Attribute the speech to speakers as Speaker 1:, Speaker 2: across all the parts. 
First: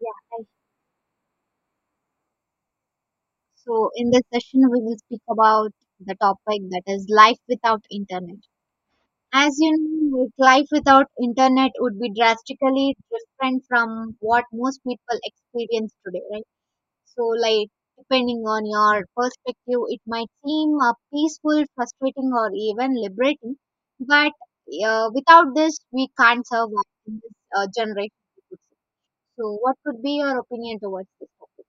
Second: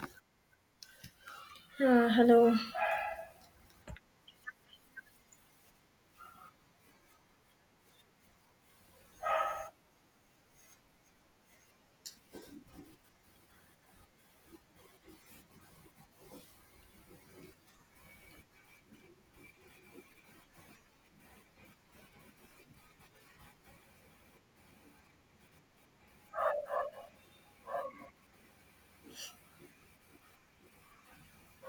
Speaker 1: Yeah, hi.
Speaker 2: Hello.
Speaker 1: So in this session, we will speak about the topic that is life without internet. As you know, like, life without internet would be drastically different from what most people experience today, right? So, like, depending on your perspective, it might seem peaceful, frustrating, or even liberating. But without this, we can't survive in this generation. So, what would be your opinion towards this topic?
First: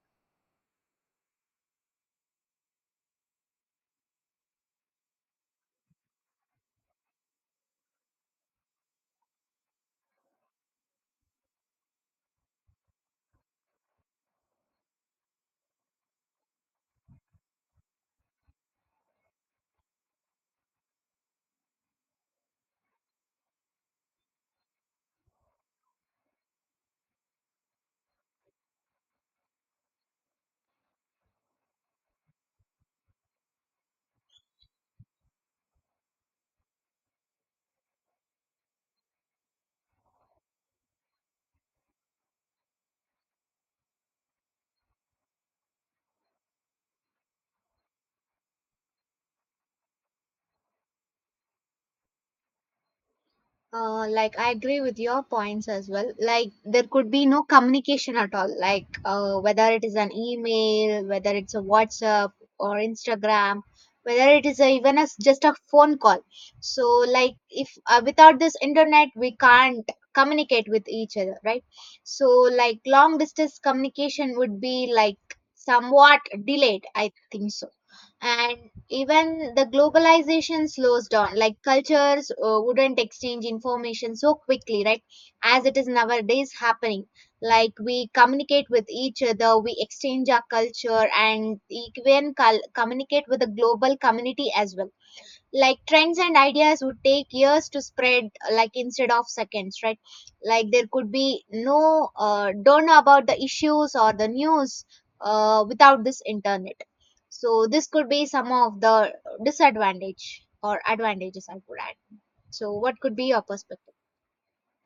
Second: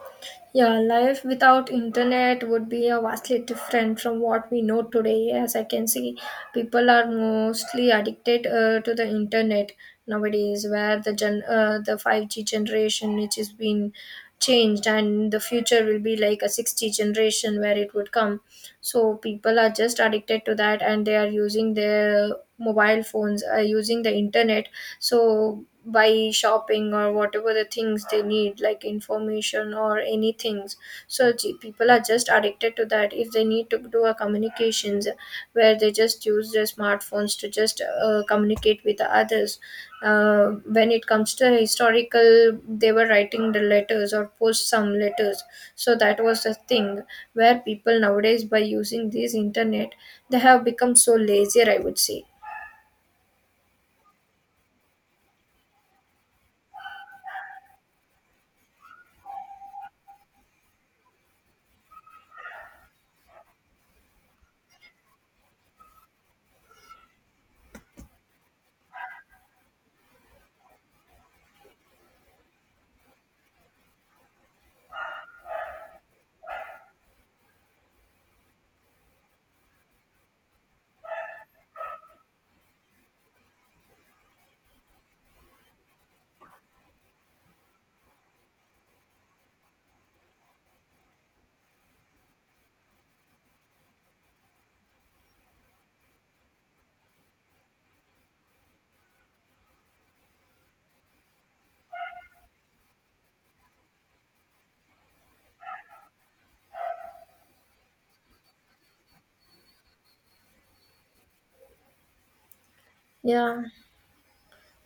Speaker 2: Yeah, life without internet would be a vastly different from what we know today. As I can see, people are mostly addicted to the internet nowadays, where the 5G generation which has been changed, and the future will be like a 6G generation where it would come. So people are just addicted to that, and they are using their mobile phones, using the internet so by shopping or whatever the things they need like information or any things so people are just addicted to that. If they need to do a communications where they just use their smartphones to just communicate with the others. uh, when it comes to historical, they were writing the letters or post some letters, so that was the thing where people nowadays, by using this internet, they have become so lazier, I would say.
Speaker 1: Like I agree with your points as well. Like there could be no communication at all. Like whether it is an email, whether it's a WhatsApp or Instagram, whether it is a, even as just a phone call. So like if without this internet we can't communicate with each other, right? So like long distance communication would be like somewhat delayed. I think so, and even the globalization slows down, like cultures wouldn't exchange information so quickly, right, as it is nowadays happening. Like we communicate with each other, we exchange our culture and even communicate with the global community as well. Like trends and ideas would take years to spread, like instead of seconds, right. Like there could be no don't know about the issues or the news without this internet. So this could be some of the disadvantage or advantages I could add. So what could be your
Speaker 2: Yeah,
Speaker 1: perspective?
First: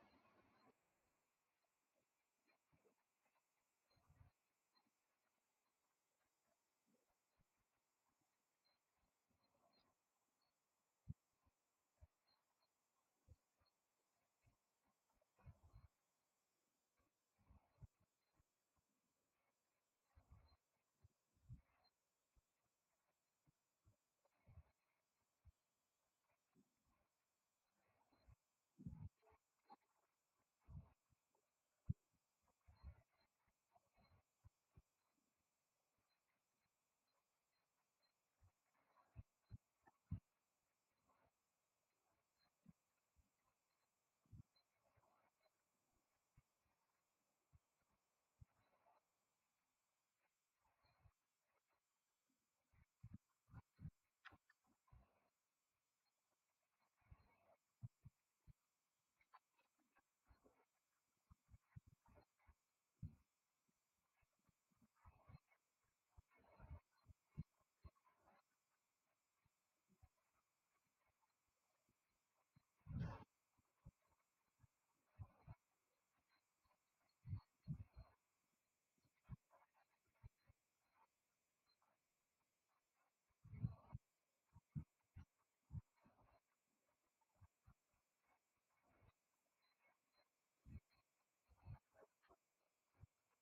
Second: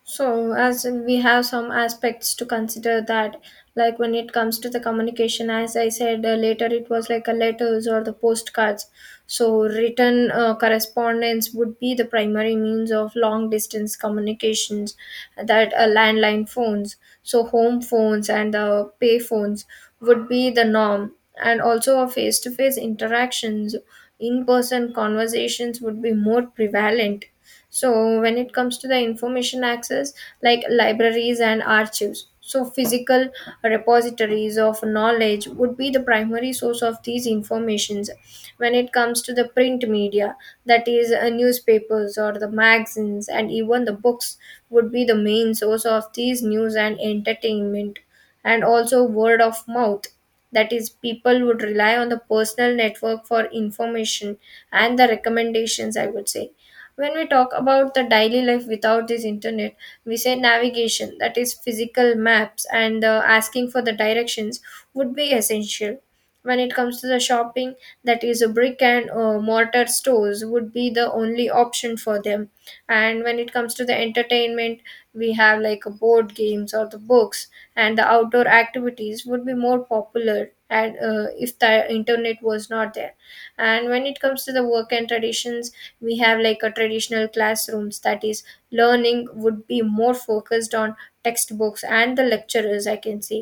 Speaker 2: so, as in we have some aspects to consider that, like when it comes to the communication, as I said later, it was like a letters or the postcards. So, written correspondence would be the primary means of long distance communications, that landline phones, so home phones and the pay phones would be the norm, and also a face to face interactions, in person conversations would be more prevalent. So when it comes to the information access, like libraries and archives, so physical repositories of knowledge would be the primary source of these informations. When it comes to the print media, that is newspapers or the magazines and even the books would be the main source of these news and entertainment, and also word of mouth, that is people would rely on the personal network for information and the recommendations, I would say. When we talk about the daily life without this internet, we say navigation, that is physical maps, and asking for the directions would be essential. When it comes to the shopping, that is a brick and mortar stores would be the only option for them. And when it comes to the entertainment, we have like a board games or the books, and the outdoor activities would be more popular, and if the internet was not there. And when it comes to the work and traditions, we have like a traditional classrooms, that is learning would be more focused on textbooks and the lecturers, I can say.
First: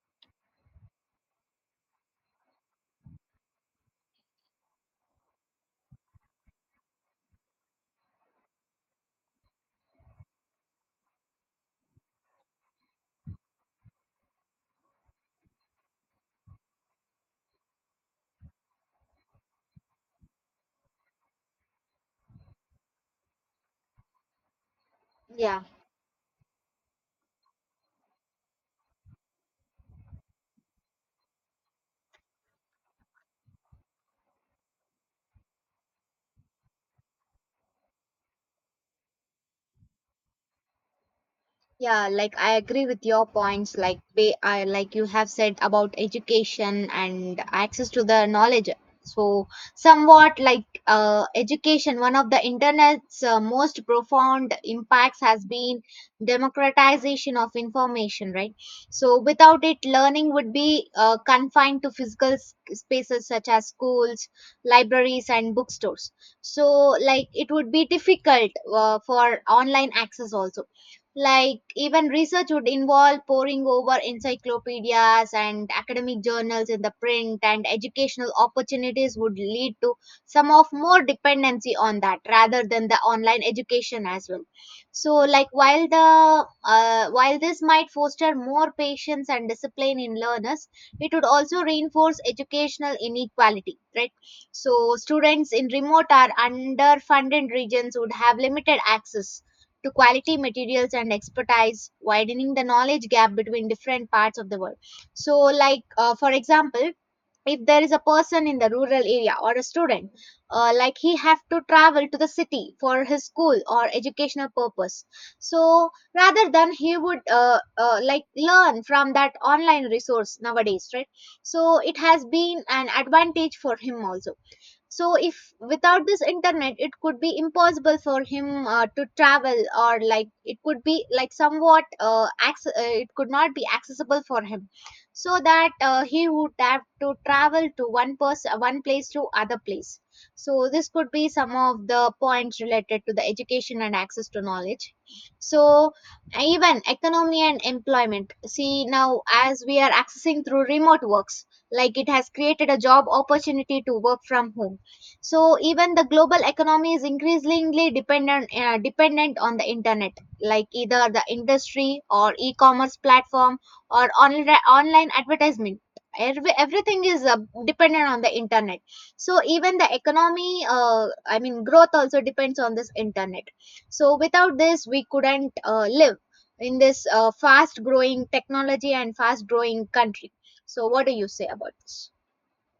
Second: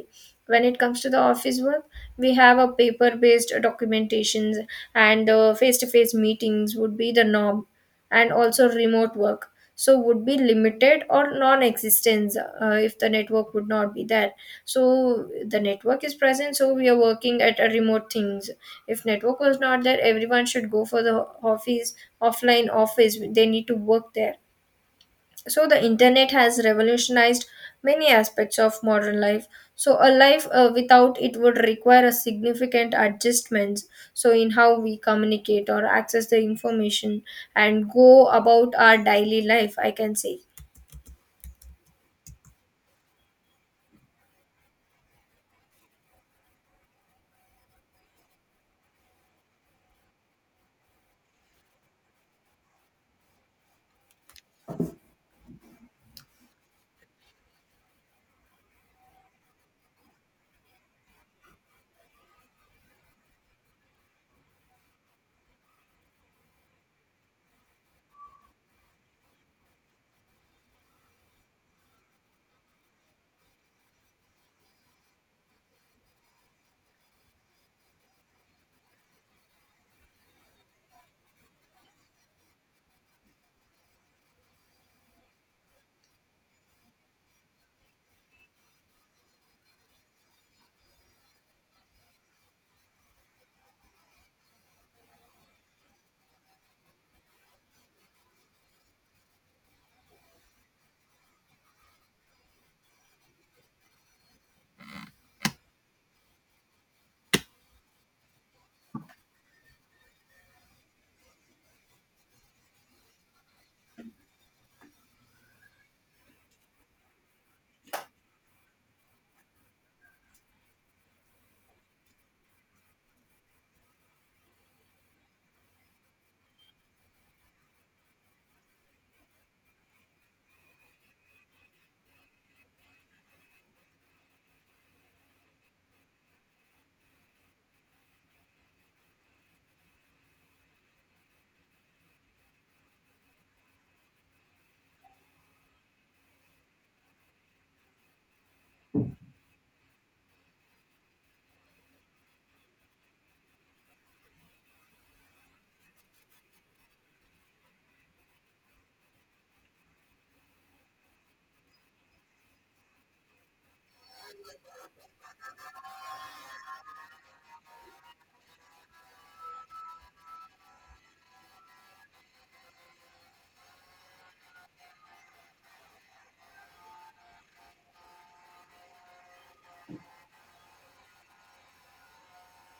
Speaker 2: When it comes to the office work, we have a paper based documentations, and the face to face meetings would be the norm, and also remote work so would be limited or non-existence if the network would not be there. So the network is present, so we are working at a remote things. If network was not there, everyone should go for the office, offline office. They need to work there.
Speaker 1: Yeah.
Speaker 2: So the internet has revolutionized many aspects of modern life. So a life without it would require a significant adjustments, so in how we communicate or access the information and go about our daily life, I can say.
Speaker 1: Yeah, like I agree with your points, like I like you have said about education and access to the knowledge. So somewhat like education, one of the internet's most profound impacts has been democratization of information, right? So without it, learning would be confined to physical spaces such as schools, libraries, and bookstores. So like it would be difficult for online access also, like, even research would involve poring over encyclopedias and academic journals in the print, and educational opportunities would lead to some of more dependency on that rather than the online education as well. So, like, while the while this might foster more patience and discipline in learners, it would also reinforce educational inequality, right? So, students in remote or underfunded regions would have limited access to quality materials and expertise, widening the knowledge gap between different parts of the world. So, like for example, if there is a person in the rural area or a student, like he have to travel to the city for his school or educational purpose. So rather than he would like learn from that online resource nowadays, right? So it has been an advantage for him also. So if without this internet it could be impossible for him to travel, or like it could be like somewhat it could not be accessible for him, so that he would have to travel to one person, one place to other place. So this could be some of the points related to the education and access to knowledge. So even economy and employment, see now as we are accessing through remote works, like it has created a job opportunity to work from home. So even the global economy is increasingly dependent on the internet, like either the industry or e-commerce platform or online advertisement. Everything is dependent on the internet. So even the economy I mean growth also depends on this internet. So without this we couldn't live in this fast growing technology and fast growing country. So what do you say about this?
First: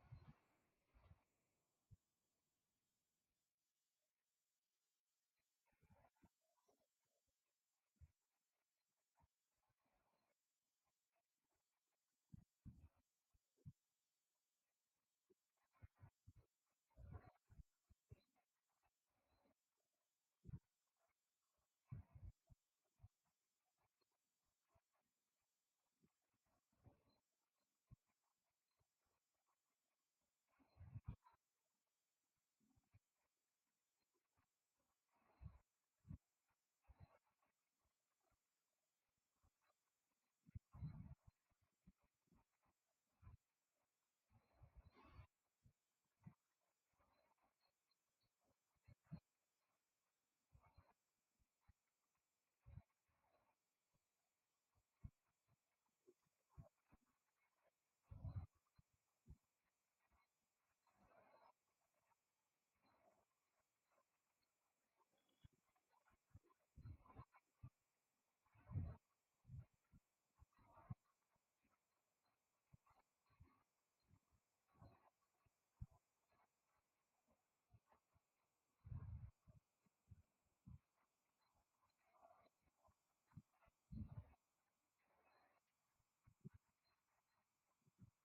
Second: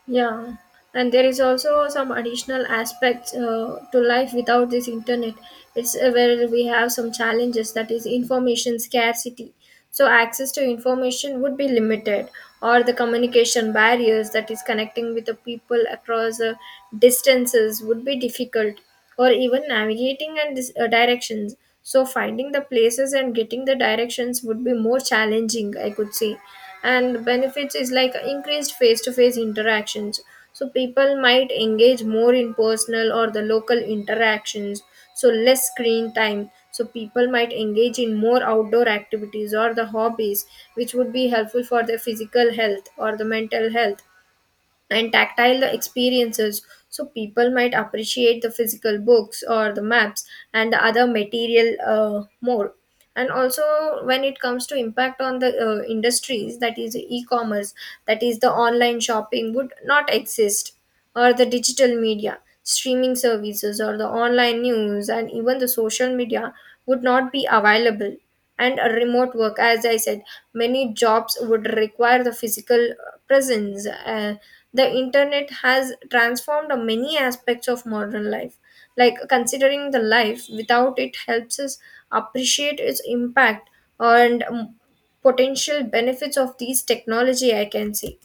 Speaker 2: Yeah, and there is also some additional aspects to life without this internet. It's where we have some challenges, that is information scarcity. So access to information would be limited, or the communication barriers, that is connecting with the people across distances would be difficult, or even navigating and directions. So finding the places and getting the directions would be more challenging, I could say. And benefits is like increased face-to-face interactions, so people might engage more in personal or the local interactions. So less screen time, so people might engage in more outdoor activities or the hobbies, which would be helpful for their physical health or the mental health. And tactile experiences, so people might appreciate the physical books or the maps and the other material more. And also, when it comes to impact on the industries, that is e-commerce, that is the online shopping would not exist, or the digital media streaming services or the online news and even the social media would not be available. And a remote work, as I said, many jobs would require the physical presence. The internet has transformed many aspects of modern life, like considering the life without it helps us appreciate its impact and potential benefits of these technology, I can say.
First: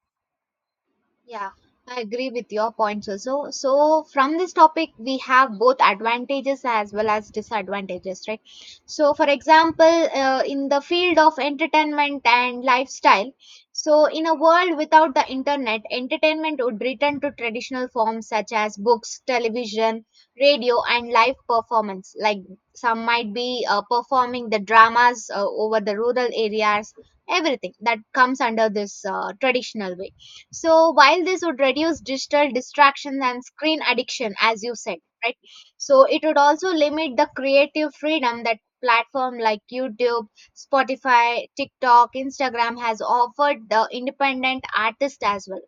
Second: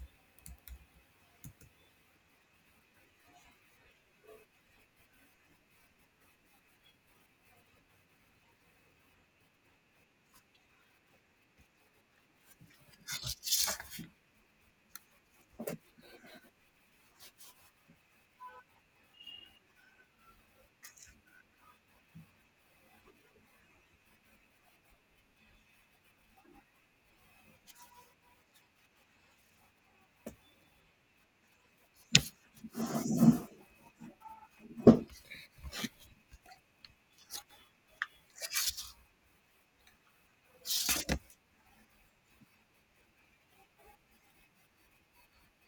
Speaker 1: Yeah, I agree with your points also. So, from this topic, we have both advantages as well as disadvantages, right? So, for example, in the field of entertainment and lifestyle, so in a world without the internet, entertainment would return to traditional forms such as books, television, radio, and live performance. Like some might be performing the dramas over the rural areas, everything that comes under this traditional way. So while this would reduce digital distraction and screen addiction, as you said, right? So it would also limit the creative freedom that platform like YouTube, Spotify, TikTok, Instagram has offered the independent artist as well.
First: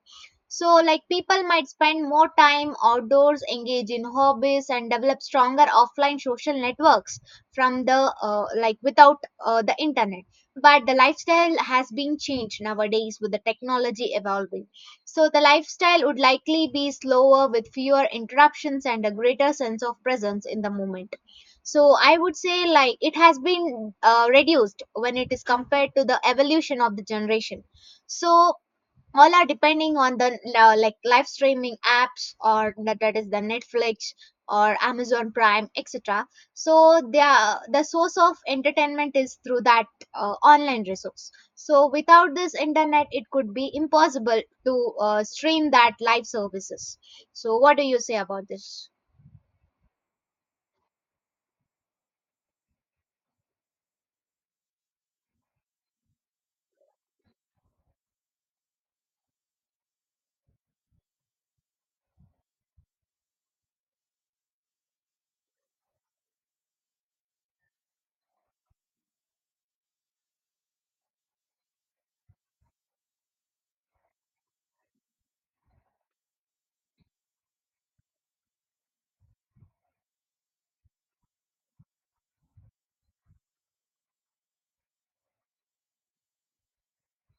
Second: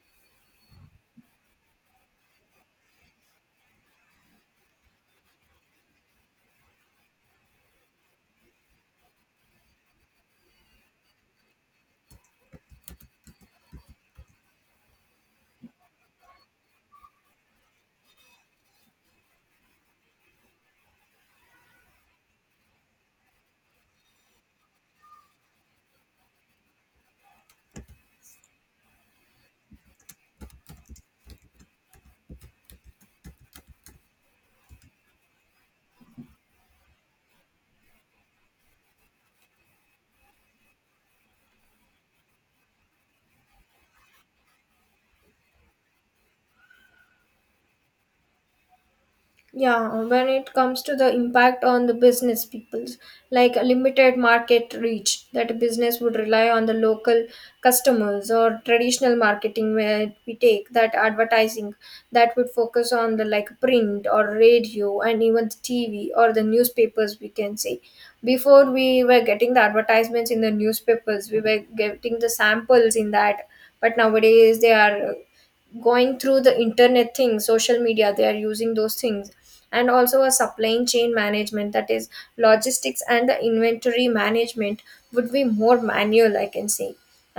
Speaker 1: So, like people might spend more time outdoors, engage in hobbies, and develop stronger offline social networks from the like without the internet. But the lifestyle has been changed nowadays with the technology evolving. So, the lifestyle would likely be slower with fewer interruptions and a greater sense of presence in the moment. So, I would say like it has been reduced when it is compared to the evolution of the generation. So, all are depending on the like live streaming apps or that, is the Netflix or Amazon Prime, etc. So the source of entertainment is through that online resource. So without this internet it could be impossible to stream that live services. So what do you say about this?
Speaker 2: Yeah, when it comes to the impact on the business people, like a limited market reach, that a business would rely on the local customers or traditional marketing where we take that advertising that would focus on the like print or radio and even the TV or the newspapers, we can say. Before we were getting the advertisements in the newspapers, we were getting the samples in that, but nowadays they are going through the internet things, social media, they are using those things. And also a supply chain management, that is logistics and the inventory management would be more manual, I can say.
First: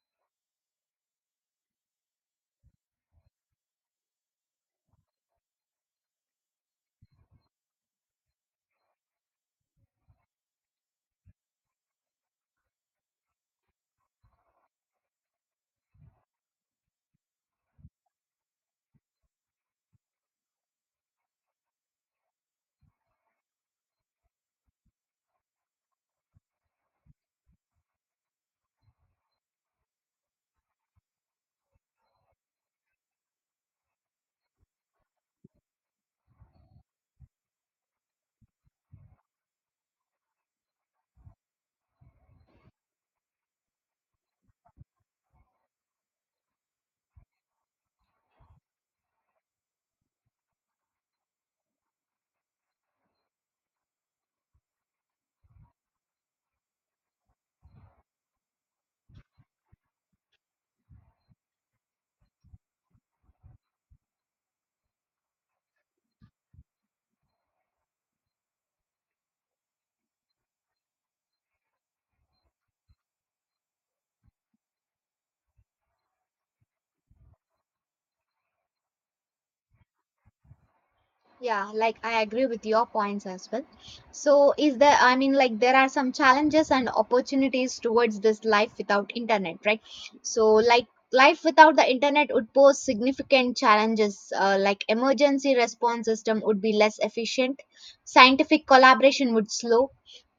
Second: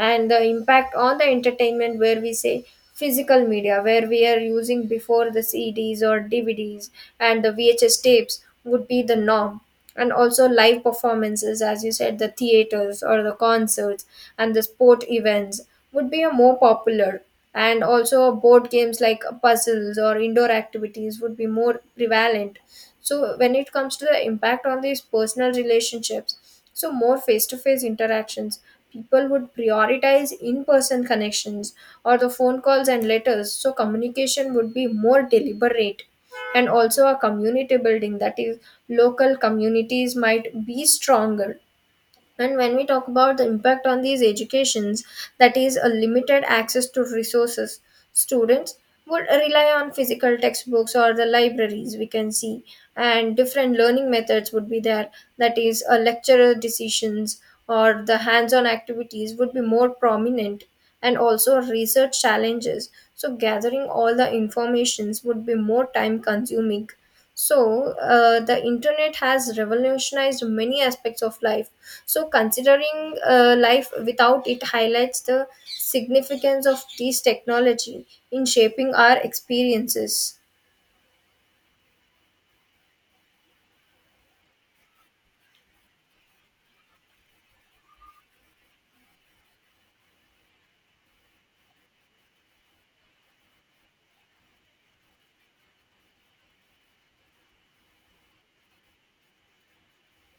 Speaker 2: And the impact on the entertainment, where we say physical media, where we are using before, the CDs or DVDs and the VHS tapes would be the norm. And also live performances, as you said, the theaters or the concerts and the sport events would be a more popular. And also board games like puzzles or indoor activities would be more prevalent. So when it comes to the impact on these personal relationships, so more face to face interactions, people would prioritize in person connections or the phone calls and letters, so communication would be more deliberate. And also a community building, that is local communities might be stronger. And when we talk about the impact on these educations, that is a limited access to resources, students would rely on physical textbooks or the libraries, we can see. And different learning methods would be there, that is a lecturer decisions or the hands-on activities would be more prominent. And also research challenges, so gathering all the informations would be more time consuming. So the internet has revolutionized many aspects of life, so considering life without it highlights the significance of this technology in shaping our experiences.
Speaker 1: Yeah, like I agree with your points as well. So, is there, I mean, like there are some challenges and opportunities towards this life without internet, right? So, like life without the internet would pose significant challenges, like emergency response system would be less efficient, scientific collaboration would slow,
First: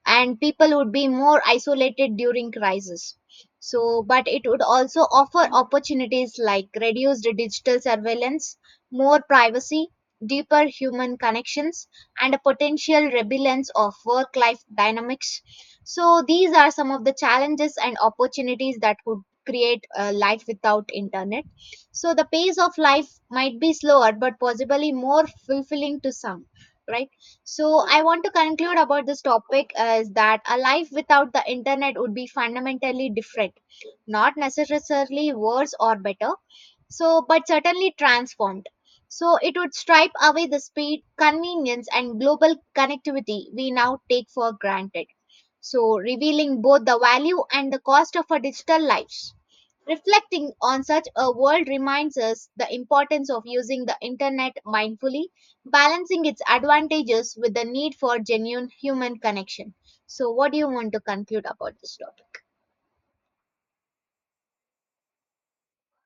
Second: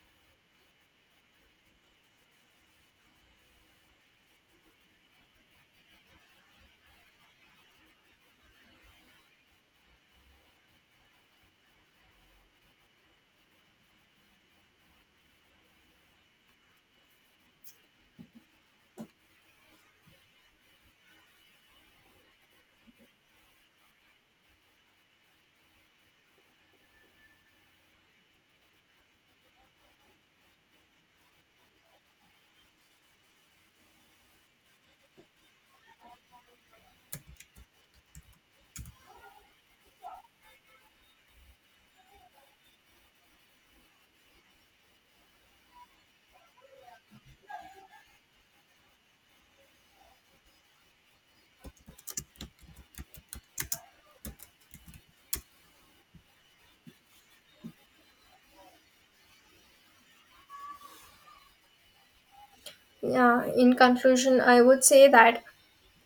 Speaker 1: and people would be more isolated during crisis. So but it would also offer opportunities like reduced digital surveillance, more privacy, deeper human connections, and a potential rebellion of work life dynamics. So these are some of the challenges and opportunities that could create a life without internet. So the pace of life might be slower but possibly more fulfilling to some, right? So I want to conclude about this topic is that a life without the internet would be fundamentally different, not necessarily worse or better, so but certainly transformed. So it would stripe away the speed, convenience, and global connectivity we now take for granted. So revealing both the value and the cost of our digital lives. Reflecting on such a world reminds us the importance of using the internet mindfully, balancing its advantages with the need for genuine human connection. So, what do you want to conclude about this topic?
Speaker 2: Yeah, in conclusion, I would say that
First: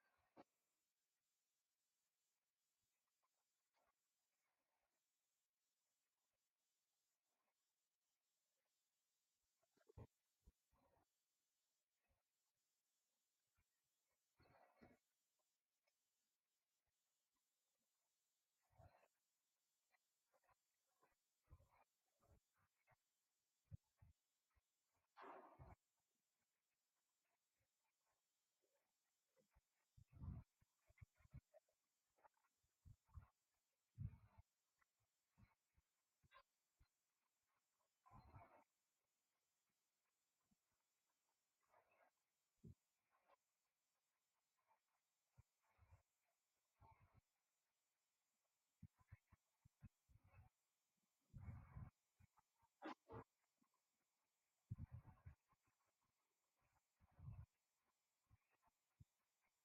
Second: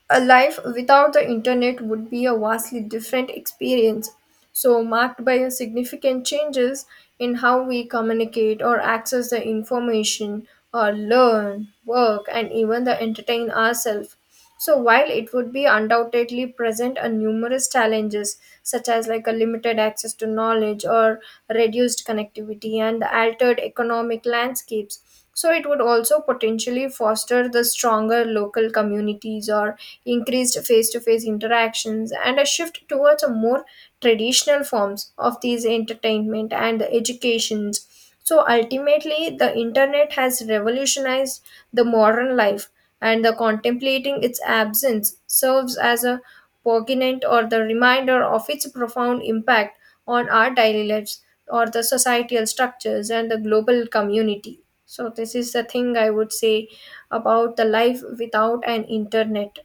Speaker 2: a life without the internet would be a vastly different experience, so marked by a significant changes in how we communicate or access the information or learn, work, and even the entertain ourselves. So while it would be undoubtedly present a numerous challenges such as like a limited access to knowledge or reduced connectivity and the altered economic landscapes, so it would also potentially foster the stronger local communities or increased face-to-face interactions and a shift towards a more traditional forms of these entertainment and educations. So ultimately, the internet has revolutionized the modern life, and the contemplating its absence serves as a poignant or the reminder of its profound impact on our daily lives or the societal structures and the global community. So this is the thing I would say about the life without an internet.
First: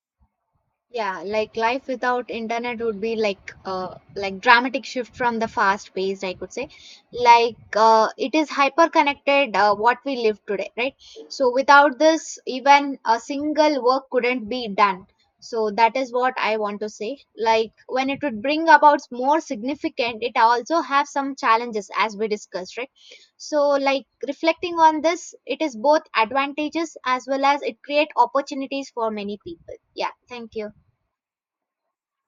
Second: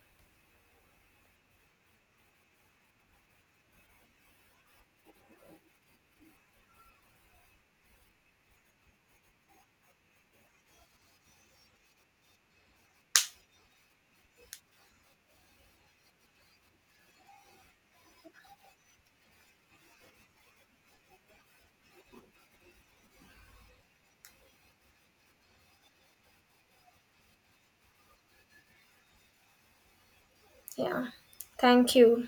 Speaker 1: Yeah, like life without internet would be like dramatic shift from the fast paced I could say. Like it is hyper connected, what we live today, right? So without this even a single work couldn't be done. So that is what I want to say. Like when it would bring about more significant, it also have some challenges as we discussed, right? So like reflecting on this, it is both advantages as well as it create opportunities for many people. Yeah, thank you.
Speaker 2: Yeah. Thank you.